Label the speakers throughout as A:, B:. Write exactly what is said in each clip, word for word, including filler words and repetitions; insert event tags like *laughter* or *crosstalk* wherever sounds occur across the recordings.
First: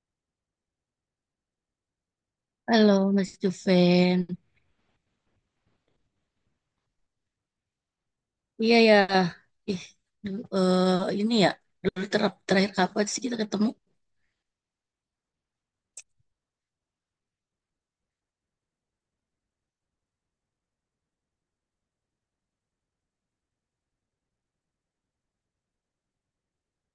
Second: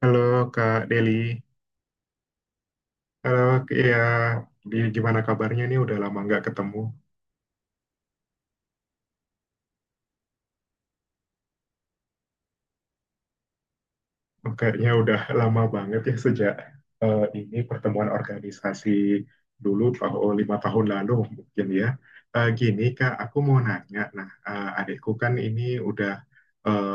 A: Halo Kak Deli,
B: Halo Mas
A: halo ya,
B: Juven.
A: gimana kabarnya nih? Udah lama nggak ketemu.
B: Iya ya. Ih, du- eh, ini ya. Dulu ter- terakhir kapan sih kita ketemu?
A: Oh, kayaknya udah lama banget ya sejak eh, ini pertemuan organisasi dulu tahun lima tahun lalu mungkin ya. Eh, gini Kak, aku mau nanya. Nah, eh, adikku kan ini udah eh,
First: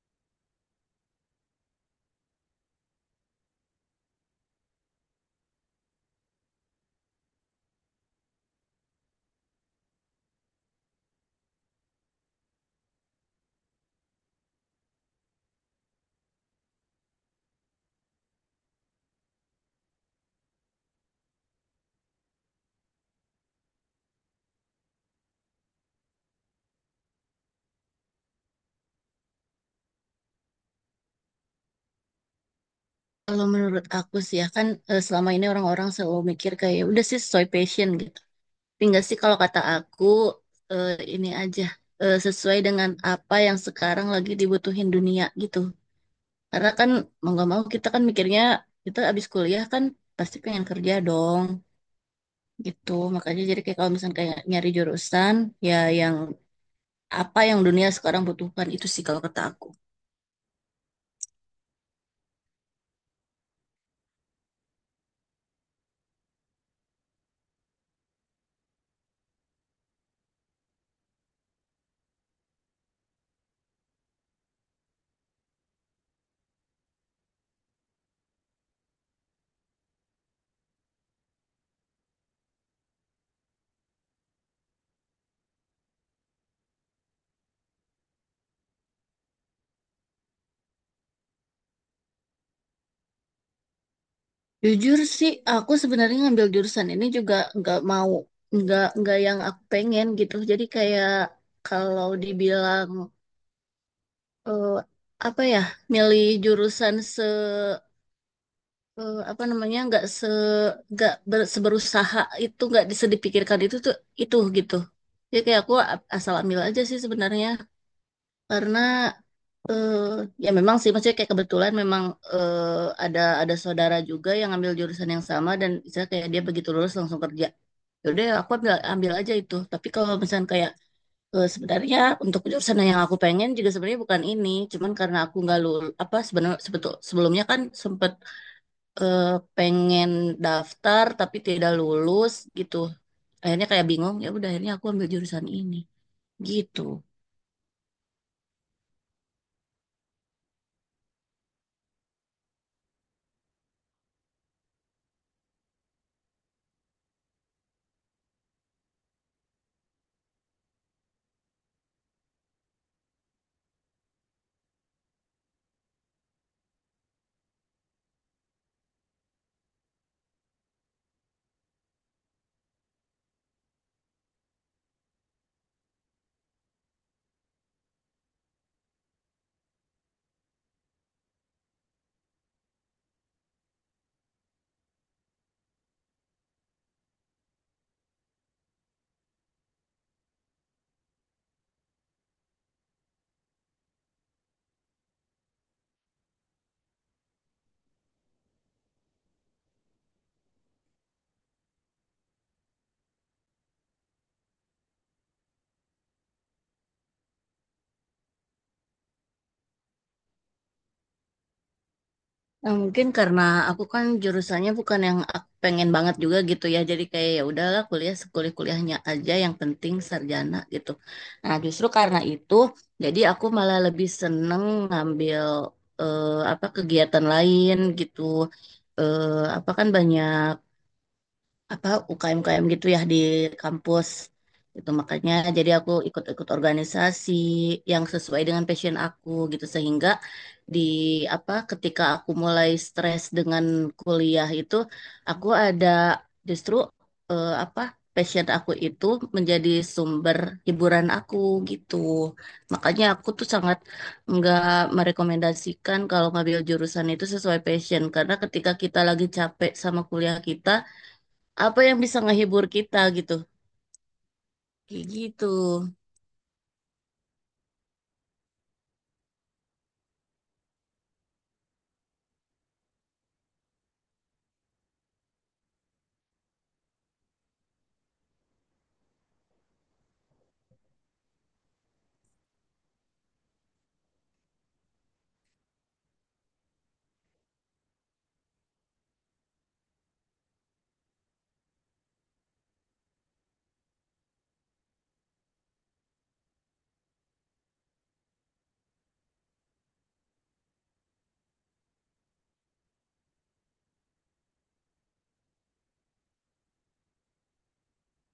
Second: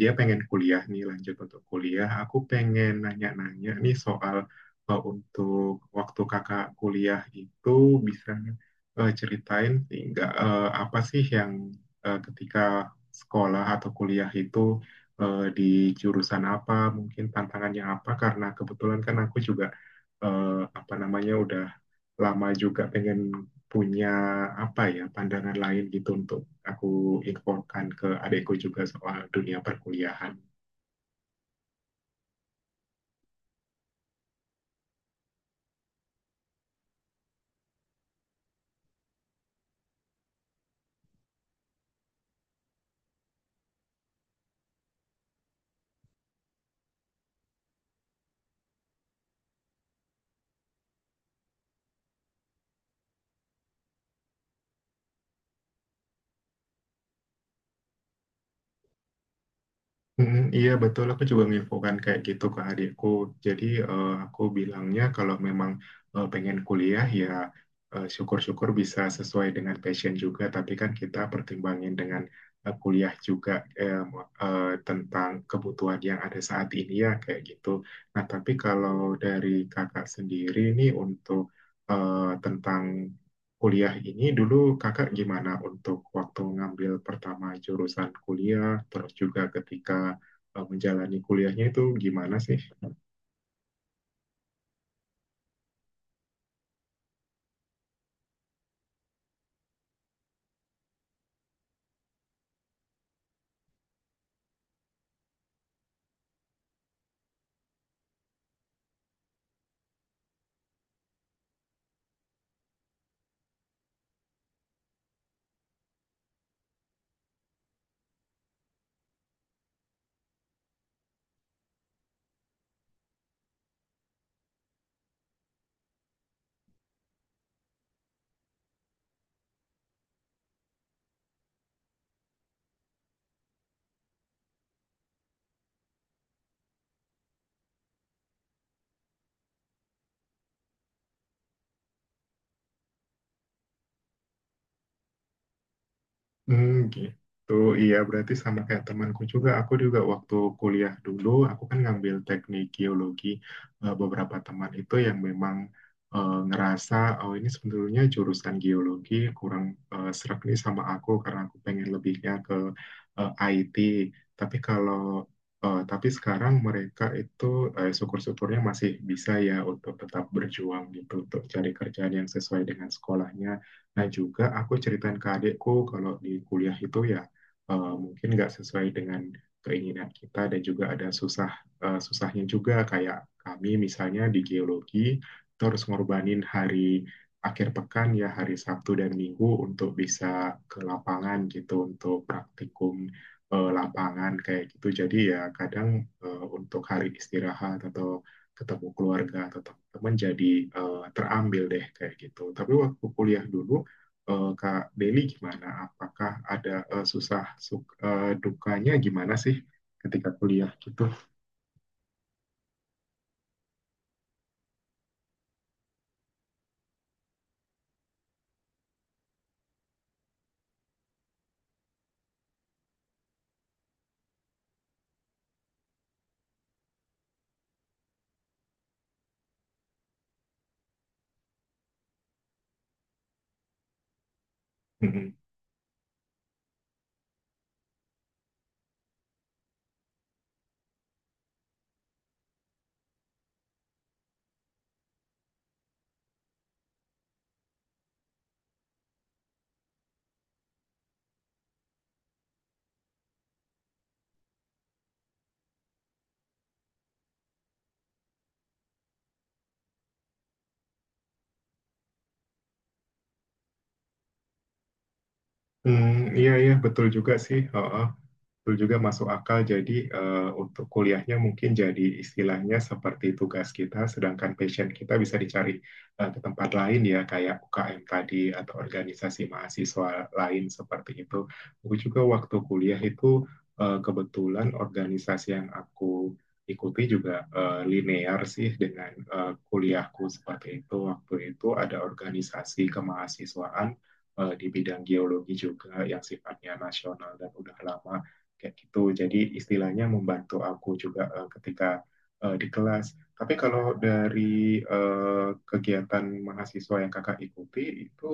A: dia pengen kuliah nih lanjut untuk kuliah. Aku pengen nanya-nanya nih soal eh, untuk waktu kakak kuliah itu bisa eh, ceritain nggak eh, apa sih yang eh, ketika sekolah atau kuliah itu eh, di jurusan apa, mungkin tantangannya apa, karena kebetulan kan aku juga eh, apa namanya udah lama juga pengen punya apa ya pandangan lain gitu untuk aku infokan ke adekku juga soal dunia perkuliahan.
B: Kalau menurut aku sih, ya kan, eh, selama ini orang-orang selalu mikir kayak udah sih sesuai passion gitu. Tapi enggak sih kalau kata aku, eh, ini aja, eh, sesuai dengan apa yang sekarang lagi dibutuhin dunia gitu. Karena kan mau nggak mau kita kan mikirnya kita abis kuliah kan pasti pengen kerja dong gitu. Makanya jadi kayak kalau misalnya kayak nyari jurusan, ya yang apa yang dunia sekarang butuhkan itu sih kalau kata aku.
A: Mm, iya betul, aku juga nginfokan kayak gitu ke adikku. Jadi eh, aku bilangnya kalau memang eh, pengen kuliah ya eh, syukur-syukur bisa sesuai dengan passion juga. Tapi kan kita pertimbangin dengan eh, kuliah juga eh, mo- eh, tentang kebutuhan yang ada saat ini ya kayak gitu. Nah tapi kalau dari kakak sendiri nih untuk eh, tentang kuliah ini dulu kakak gimana untuk waktu ngambil pertama jurusan kuliah, terus juga ketika eh, menjalani kuliahnya itu gimana sih?
B: Jujur sih, aku sebenarnya ngambil jurusan ini juga nggak mau, nggak nggak yang aku pengen gitu. Jadi kayak kalau dibilang, eh, apa ya, milih jurusan se eh, apa namanya nggak se nggak ber- seberusaha itu nggak bisa dipikirkan itu tuh itu gitu. Jadi kayak aku a- asal ambil aja sih sebenarnya karena Eh, ya memang sih maksudnya kayak kebetulan memang, eh, ada ada saudara juga yang ambil jurusan yang sama dan misalnya kayak dia begitu lulus langsung kerja. Yaudah aku ambil ambil aja itu. Tapi kalau misalnya kayak, eh, sebenarnya untuk jurusan yang aku pengen juga sebenarnya bukan ini, cuman karena aku nggak lulus apa sebenarnya sebetul sebelumnya kan sempet, eh, pengen daftar tapi tidak lulus gitu. Akhirnya kayak bingung, ya udah akhirnya aku ambil jurusan ini
A: Hmm,
B: gitu.
A: gitu. Iya, berarti sama kayak temanku juga. Aku juga waktu kuliah dulu, aku kan ngambil teknik geologi. Eh, Beberapa teman itu yang memang eh, ngerasa, oh ini sebetulnya jurusan geologi kurang eh, serak nih sama aku karena aku pengen lebihnya ke eh, I T. Tapi kalau eh, tapi sekarang mereka itu eh, syukur-syukurnya masih bisa ya untuk tetap berjuang gitu untuk cari kerjaan yang sesuai dengan sekolahnya. Nah juga aku ceritain ke adikku kalau di kuliah itu ya eh, mungkin nggak sesuai dengan keinginan kita dan juga ada susah eh, susahnya juga kayak kami misalnya di geologi kita harus ngorbanin hari akhir pekan ya hari Sabtu dan Minggu untuk bisa ke lapangan gitu untuk praktikum eh, lapangan kayak gitu. Jadi ya kadang eh, untuk hari istirahat atau ketemu keluarga atau teman-teman jadi eh, terambil deh kayak gitu. Tapi waktu kuliah dulu eh, Kak Deli gimana? Apakah ada eh, susah suk- eh, dukanya gimana sih ketika kuliah gitu?
B: Nah, mungkin karena aku kan jurusannya bukan yang ak- pengen banget juga gitu ya. Jadi kayak ya udahlah kuliah sekuliah-kuliahnya aja yang penting sarjana gitu. Nah, justru karena itu jadi aku malah lebih seneng ngambil, eh, apa, kegiatan lain gitu. Eh, apa, kan banyak apa U K M-U K M gitu ya di kampus. Itu
A: Hmm.
B: makanya jadi aku ikut-ikut organisasi yang sesuai dengan passion aku gitu sehingga di apa ketika aku mulai stres dengan kuliah itu, aku ada justru, eh, apa, passion aku itu menjadi sumber hiburan aku gitu. Makanya aku tuh sangat nggak merekomendasikan kalau ngambil jurusan itu sesuai passion, karena ketika kita lagi capek sama kuliah kita, apa yang bisa ngehibur kita gitu, kayak gitu.
A: Hmm, iya iya betul juga sih. Heeh. Betul juga masuk akal. Jadi eh, untuk kuliahnya mungkin jadi istilahnya seperti tugas kita, sedangkan passion kita bisa dicari eh, ke tempat lain ya kayak U K M tadi atau organisasi mahasiswa lain seperti itu. Aku juga waktu kuliah itu eh, kebetulan organisasi yang aku ikuti juga eh, linear sih dengan eh, kuliahku seperti itu. Waktu itu ada organisasi kemahasiswaan eh, di bidang geologi juga yang sifatnya nasional dan udah lama kayak gitu. Jadi istilahnya membantu aku juga eh, ketika eh, di kelas. Tapi kalau dari eh, kegiatan mahasiswa yang kakak ikuti itu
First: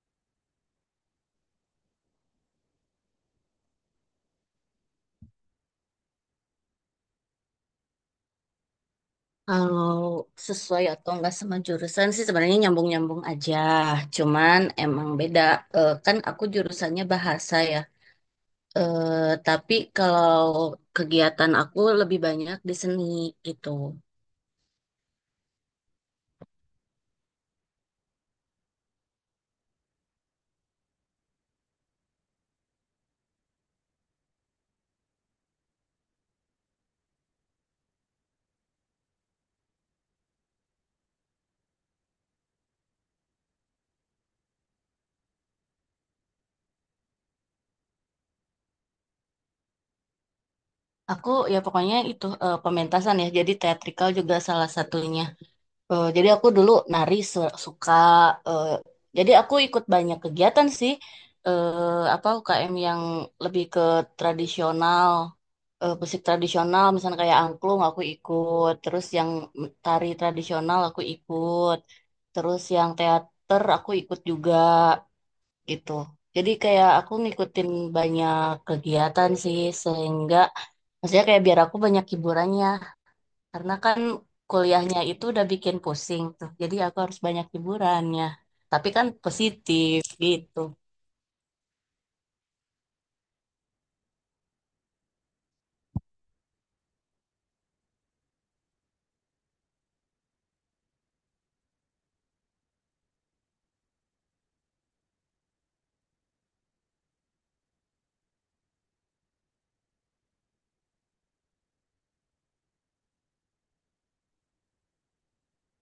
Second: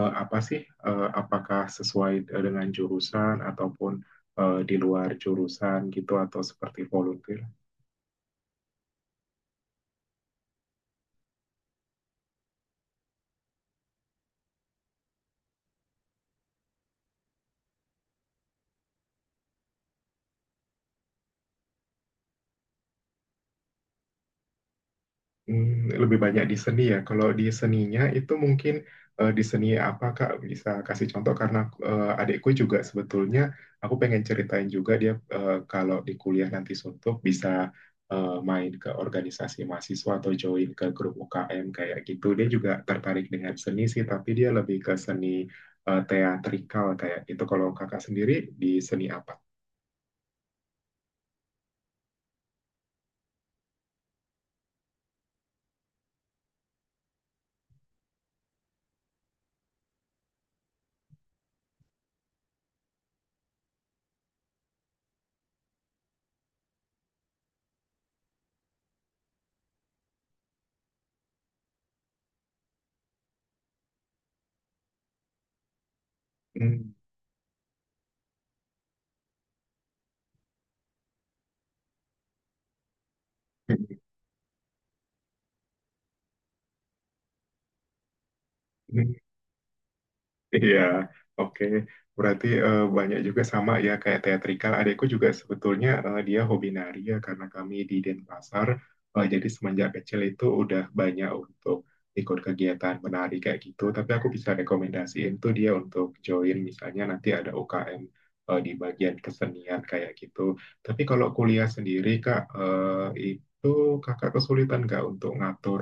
A: eh, apa sih? Eh, apakah sesuai eh, dengan jurusan ataupun eh, di luar jurusan gitu atau seperti volunteer?
B: Kalau sesuai atau enggak sama jurusan sih sebenarnya nyambung-nyambung aja, cuman emang beda. Eh, kan aku jurusannya bahasa ya. Eh, tapi kalau kegiatan aku lebih banyak di seni gitu.
A: Hmm, lebih banyak di seni ya. Kalau di seninya itu mungkin eh, di seni apa Kak bisa kasih contoh karena eh, adikku juga sebetulnya aku pengen ceritain juga dia eh, kalau di kuliah nanti suntuk bisa eh, main ke organisasi mahasiswa atau join ke grup U K M kayak gitu. Dia juga tertarik dengan seni sih, tapi dia lebih ke seni eh, teatrikal kayak gitu. Kalau Kakak sendiri di seni apa?
B: Aku ya pokoknya itu, eh, pementasan ya, jadi teatrikal juga salah satunya. Eh, jadi aku dulu nari se- suka. eh, jadi aku ikut banyak kegiatan sih. eh apa U K M yang lebih ke tradisional, eh, musik tradisional, misalnya kayak angklung aku ikut. Terus yang tari tradisional aku ikut. Terus yang teater aku ikut juga gitu. Jadi kayak
A: Hmm.
B: aku ngikutin banyak kegiatan sih sehingga maksudnya kayak biar aku banyak hiburannya karena kan kuliahnya itu udah bikin pusing tuh. Jadi aku harus banyak hiburannya. Tapi kan
A: *laughs*
B: positif gitu.
A: Iya, oke. Berarti eh, banyak juga sama ya kayak teatrikal. Adekku juga sebetulnya eh, dia hobi nari ya karena kami di Denpasar. Eh, jadi semenjak kecil itu udah banyak untuk ikut kegiatan menari kayak gitu. Tapi aku bisa rekomendasiin tuh dia untuk join misalnya nanti ada U K M eh, di bagian kesenian kayak gitu. Tapi kalau kuliah sendiri Kak, eh, itu Kakak kesulitan nggak untuk ngatur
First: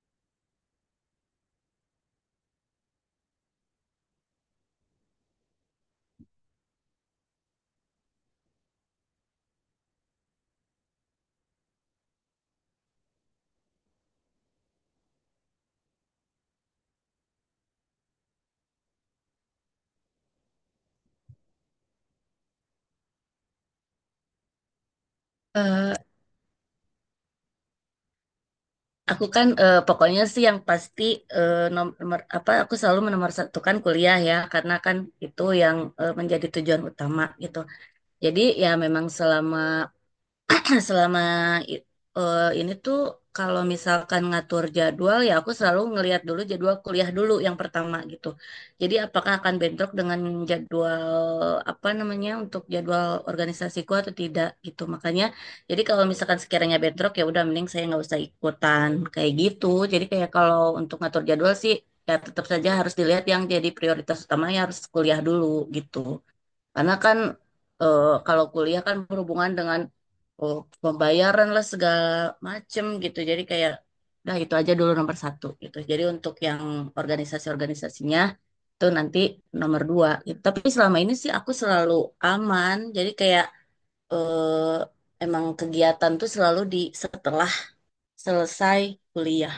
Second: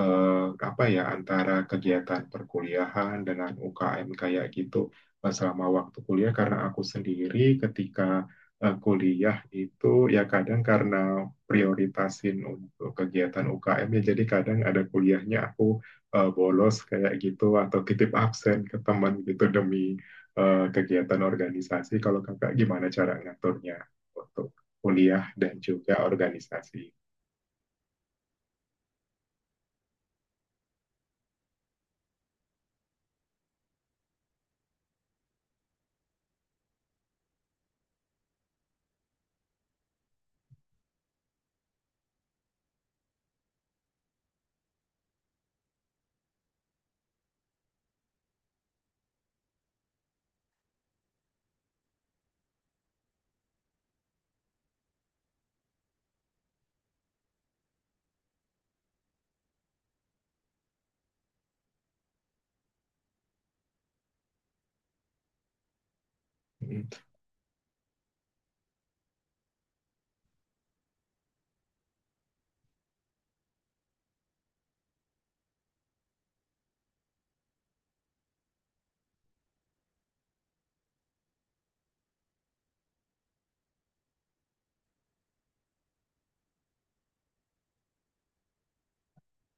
A: eh, apa ya antara kegiatan perkuliahan dengan U K M kayak gitu eh, selama waktu kuliah karena aku sendiri ketika eh, kuliah itu ya kadang karena prioritasin untuk kegiatan U K M ya jadi kadang ada kuliahnya aku eh, bolos kayak gitu atau titip absen ke teman gitu demi eh, kegiatan organisasi. Kalau kakak gimana cara ngaturnya untuk kuliah dan juga
B: Eh,
A: organisasi?
B: aku kan, eh, pokoknya sih yang pasti, eh, nomor apa, aku selalu menomorsatukan kuliah ya karena kan itu yang, eh, menjadi tujuan utama gitu. Jadi ya memang selama *clears throat* selama i- eh, ini tuh kalau misalkan ngatur jadwal ya aku selalu ngelihat dulu jadwal kuliah dulu yang pertama gitu. Jadi apakah akan bentrok dengan jadwal apa namanya untuk jadwal organisasiku atau tidak gitu. Makanya jadi kalau misalkan sekiranya bentrok ya udah mending saya nggak usah ikutan kayak gitu. Jadi kayak kalau untuk ngatur jadwal sih ya tetap saja harus dilihat yang jadi prioritas utamanya harus kuliah dulu gitu. Karena kan, eh, kalau kuliah kan berhubungan dengan, oh, pembayaran lah segala macem gitu. Jadi kayak udah itu aja dulu nomor satu gitu. Jadi untuk yang organisasi-organisasinya itu nanti nomor dua gitu. Tapi selama ini sih aku selalu aman. Jadi kayak, eh, emang kegiatan tuh selalu di setelah selesai kuliah.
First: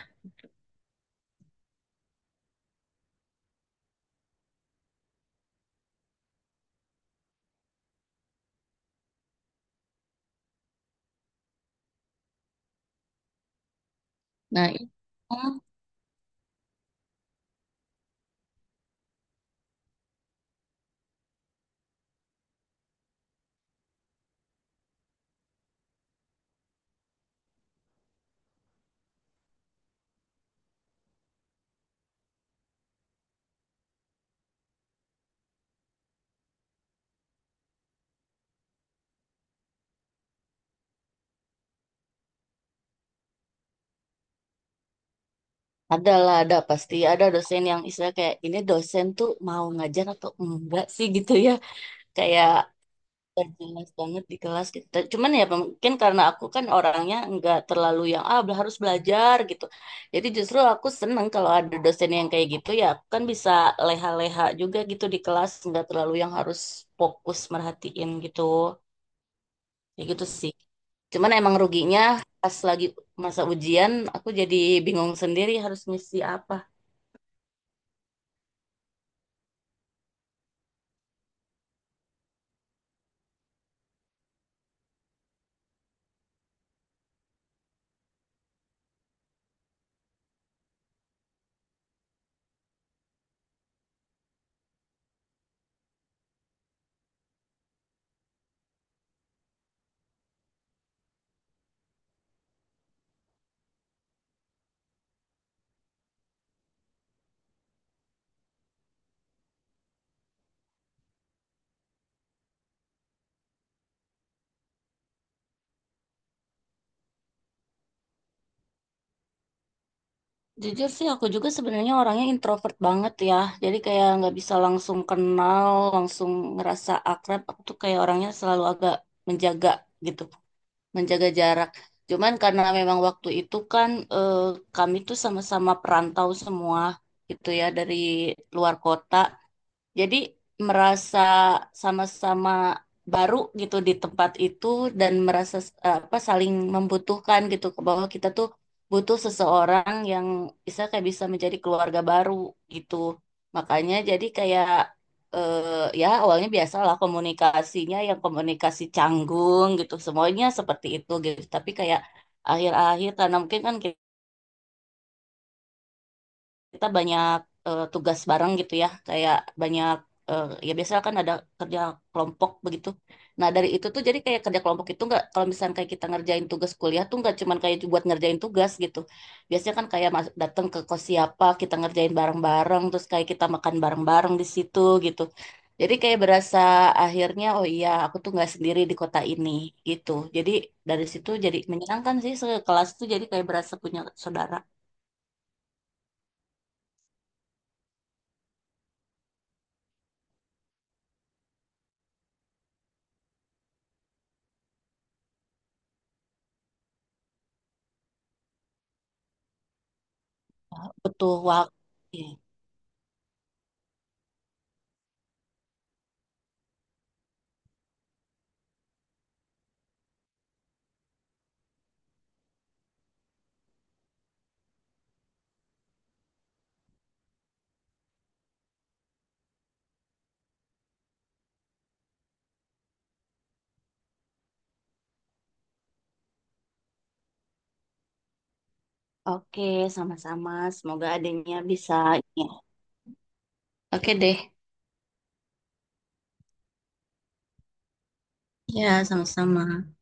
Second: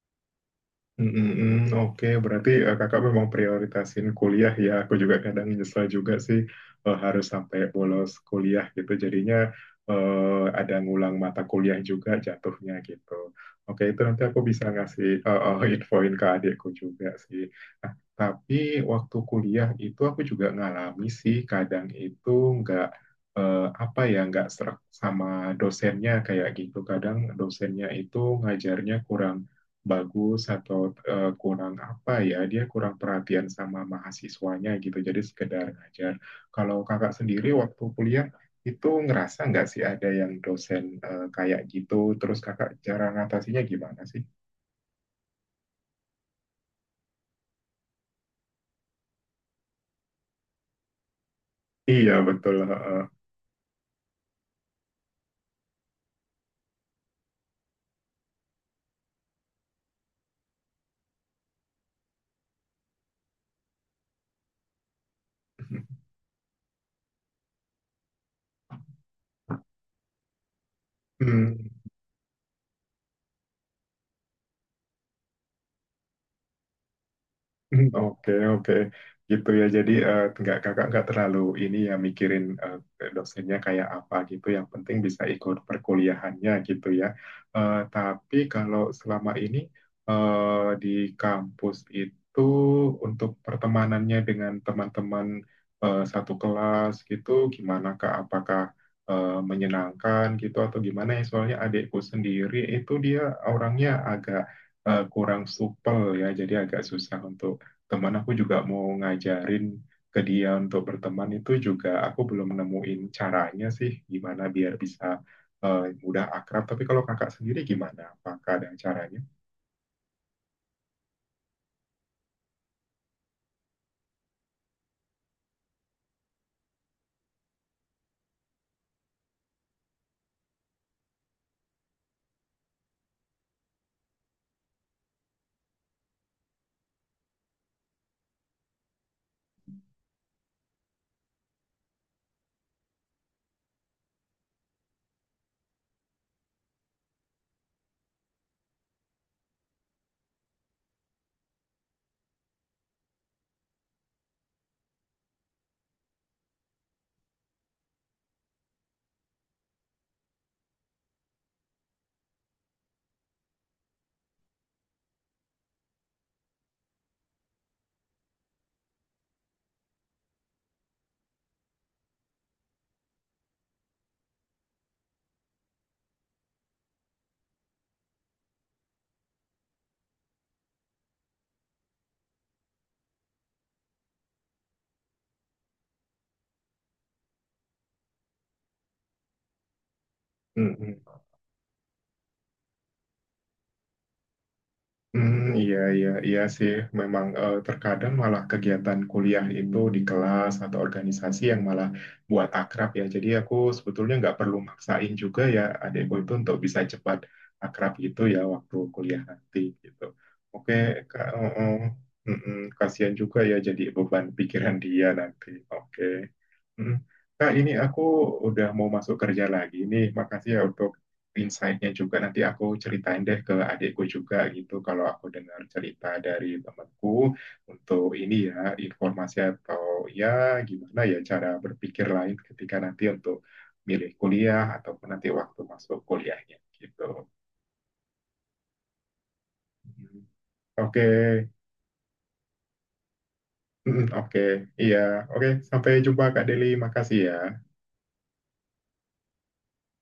A: Mm, mm, mm. Oke, berarti eh, kakak memang prioritasin kuliah ya. Aku juga kadang nyesel juga sih eh, harus sampai bolos kuliah gitu. Jadinya eh, ada ngulang mata kuliah juga jatuhnya gitu. Oke, itu nanti aku bisa
B: Nah, itu
A: ngasih eh, eh, *laughs* infoin ke adikku juga sih. Nah, tapi waktu kuliah itu aku juga ngalami sih kadang itu nggak eh, apa ya nggak serak sama dosennya kayak gitu. Kadang dosennya itu ngajarnya kurang bagus atau eh, kurang apa ya dia kurang perhatian sama mahasiswanya gitu jadi sekedar ngajar kalau kakak sendiri waktu kuliah itu ngerasa nggak sih ada yang dosen eh, kayak gitu terus kakak cara ngatasinya gimana sih
B: adalah ada pasti ada dosen yang istilah kayak ini dosen tuh mau ngajar atau enggak sih gitu ya.
A: iya
B: Kayak
A: betul heeh.
B: gak jelas banget di kelas gitu. Ta- Cuman ya mungkin karena aku kan orangnya nggak terlalu yang ah bel- harus belajar gitu. Jadi justru aku seneng kalau ada dosen yang kayak gitu, ya aku kan bisa leha-leha juga gitu di kelas, nggak
A: *laughs*
B: terlalu yang harus fokus merhatiin gitu. Ya gitu sih. Cuman emang
A: Hmm.
B: ruginya pas lagi masa ujian aku jadi bingung sendiri harus ngisi apa.
A: *laughs* Hmm, oke, oke. Gitu ya. Jadi eh, nggak kakak nggak terlalu ini ya mikirin eh, dosennya kayak apa gitu. Yang penting bisa ikut perkuliahannya gitu ya. Eh, tapi kalau selama ini eh, di kampus itu untuk pertemanannya dengan teman-teman eh, satu kelas gitu, gimana Kak? Apakah eh, menyenangkan gitu atau gimana ya? Soalnya adikku sendiri itu dia orangnya agak eh, kurang supel ya, jadi agak susah untuk teman aku juga mau ngajarin ke dia untuk berteman itu juga aku belum nemuin caranya sih gimana biar bisa eh, mudah akrab. Tapi kalau kakak sendiri gimana? Apakah ada caranya?
B: Jujur sih aku juga sebenarnya orangnya introvert banget ya. Jadi kayak nggak bisa langsung kenal, langsung ngerasa akrab. Aku tuh kayak orangnya selalu agak menjaga gitu, menjaga jarak. Cuman karena memang waktu itu kan, eh, kami tuh sama-sama perantau semua gitu ya dari luar kota. Jadi merasa sama-sama baru gitu di tempat itu, dan merasa, eh, apa, saling membutuhkan gitu, ke bahwa kita tuh butuh seseorang yang bisa kayak bisa menjadi keluarga baru gitu. Makanya jadi kayak, eh, ya awalnya biasalah komunikasinya, yang komunikasi canggung gitu. Semuanya seperti itu gitu. Tapi kayak akhir-akhir karena mungkin kan kita banyak, eh, tugas bareng gitu, ya kayak banyak, eh, ya biasanya kan ada kerja kelompok begitu, nah dari itu tuh jadi kayak kerja kelompok itu nggak, kalau misalnya kayak kita ngerjain tugas kuliah tuh nggak cuman kayak buat ngerjain tugas gitu, biasanya kan kayak mas- datang ke kos siapa, kita ngerjain bareng-bareng, terus kayak kita makan bareng-bareng di situ gitu. Jadi kayak berasa akhirnya, oh iya, aku tuh nggak sendiri di kota ini gitu. Jadi
A: Hmm.
B: dari situ jadi menyenangkan sih, sekelas tuh jadi kayak berasa punya saudara.
A: Hmm, iya, iya, iya sih. Memang eh, terkadang malah kegiatan kuliah itu di kelas atau organisasi yang malah buat akrab ya. Jadi aku sebetulnya nggak perlu maksain juga ya adekku itu untuk bisa cepat akrab gitu ya waktu kuliah nanti gitu. Oke, Kak,
B: Butuh
A: oh, oh.
B: waktu.
A: Mm-mm, kasihan juga ya jadi beban pikiran dia nanti. Oke. Hmm. Kak, ini aku udah mau masuk kerja lagi. Ini makasih ya untuk insight-nya juga. Nanti aku ceritain deh ke adikku juga gitu. Kalau aku dengar cerita dari temanku untuk ini ya, informasi atau ya gimana ya cara berpikir lain ketika nanti untuk milih kuliah ataupun nanti waktu masuk kuliahnya gitu.
B: Oke,
A: Hmm.
B: sama-sama. Semoga
A: Oke,
B: adanya bisa. Ya.
A: hmm,
B: Oke
A: oke,
B: deh.
A: iya, oke. Sampai jumpa Kak Deli. Makasih ya.
B: Ya, sama-sama.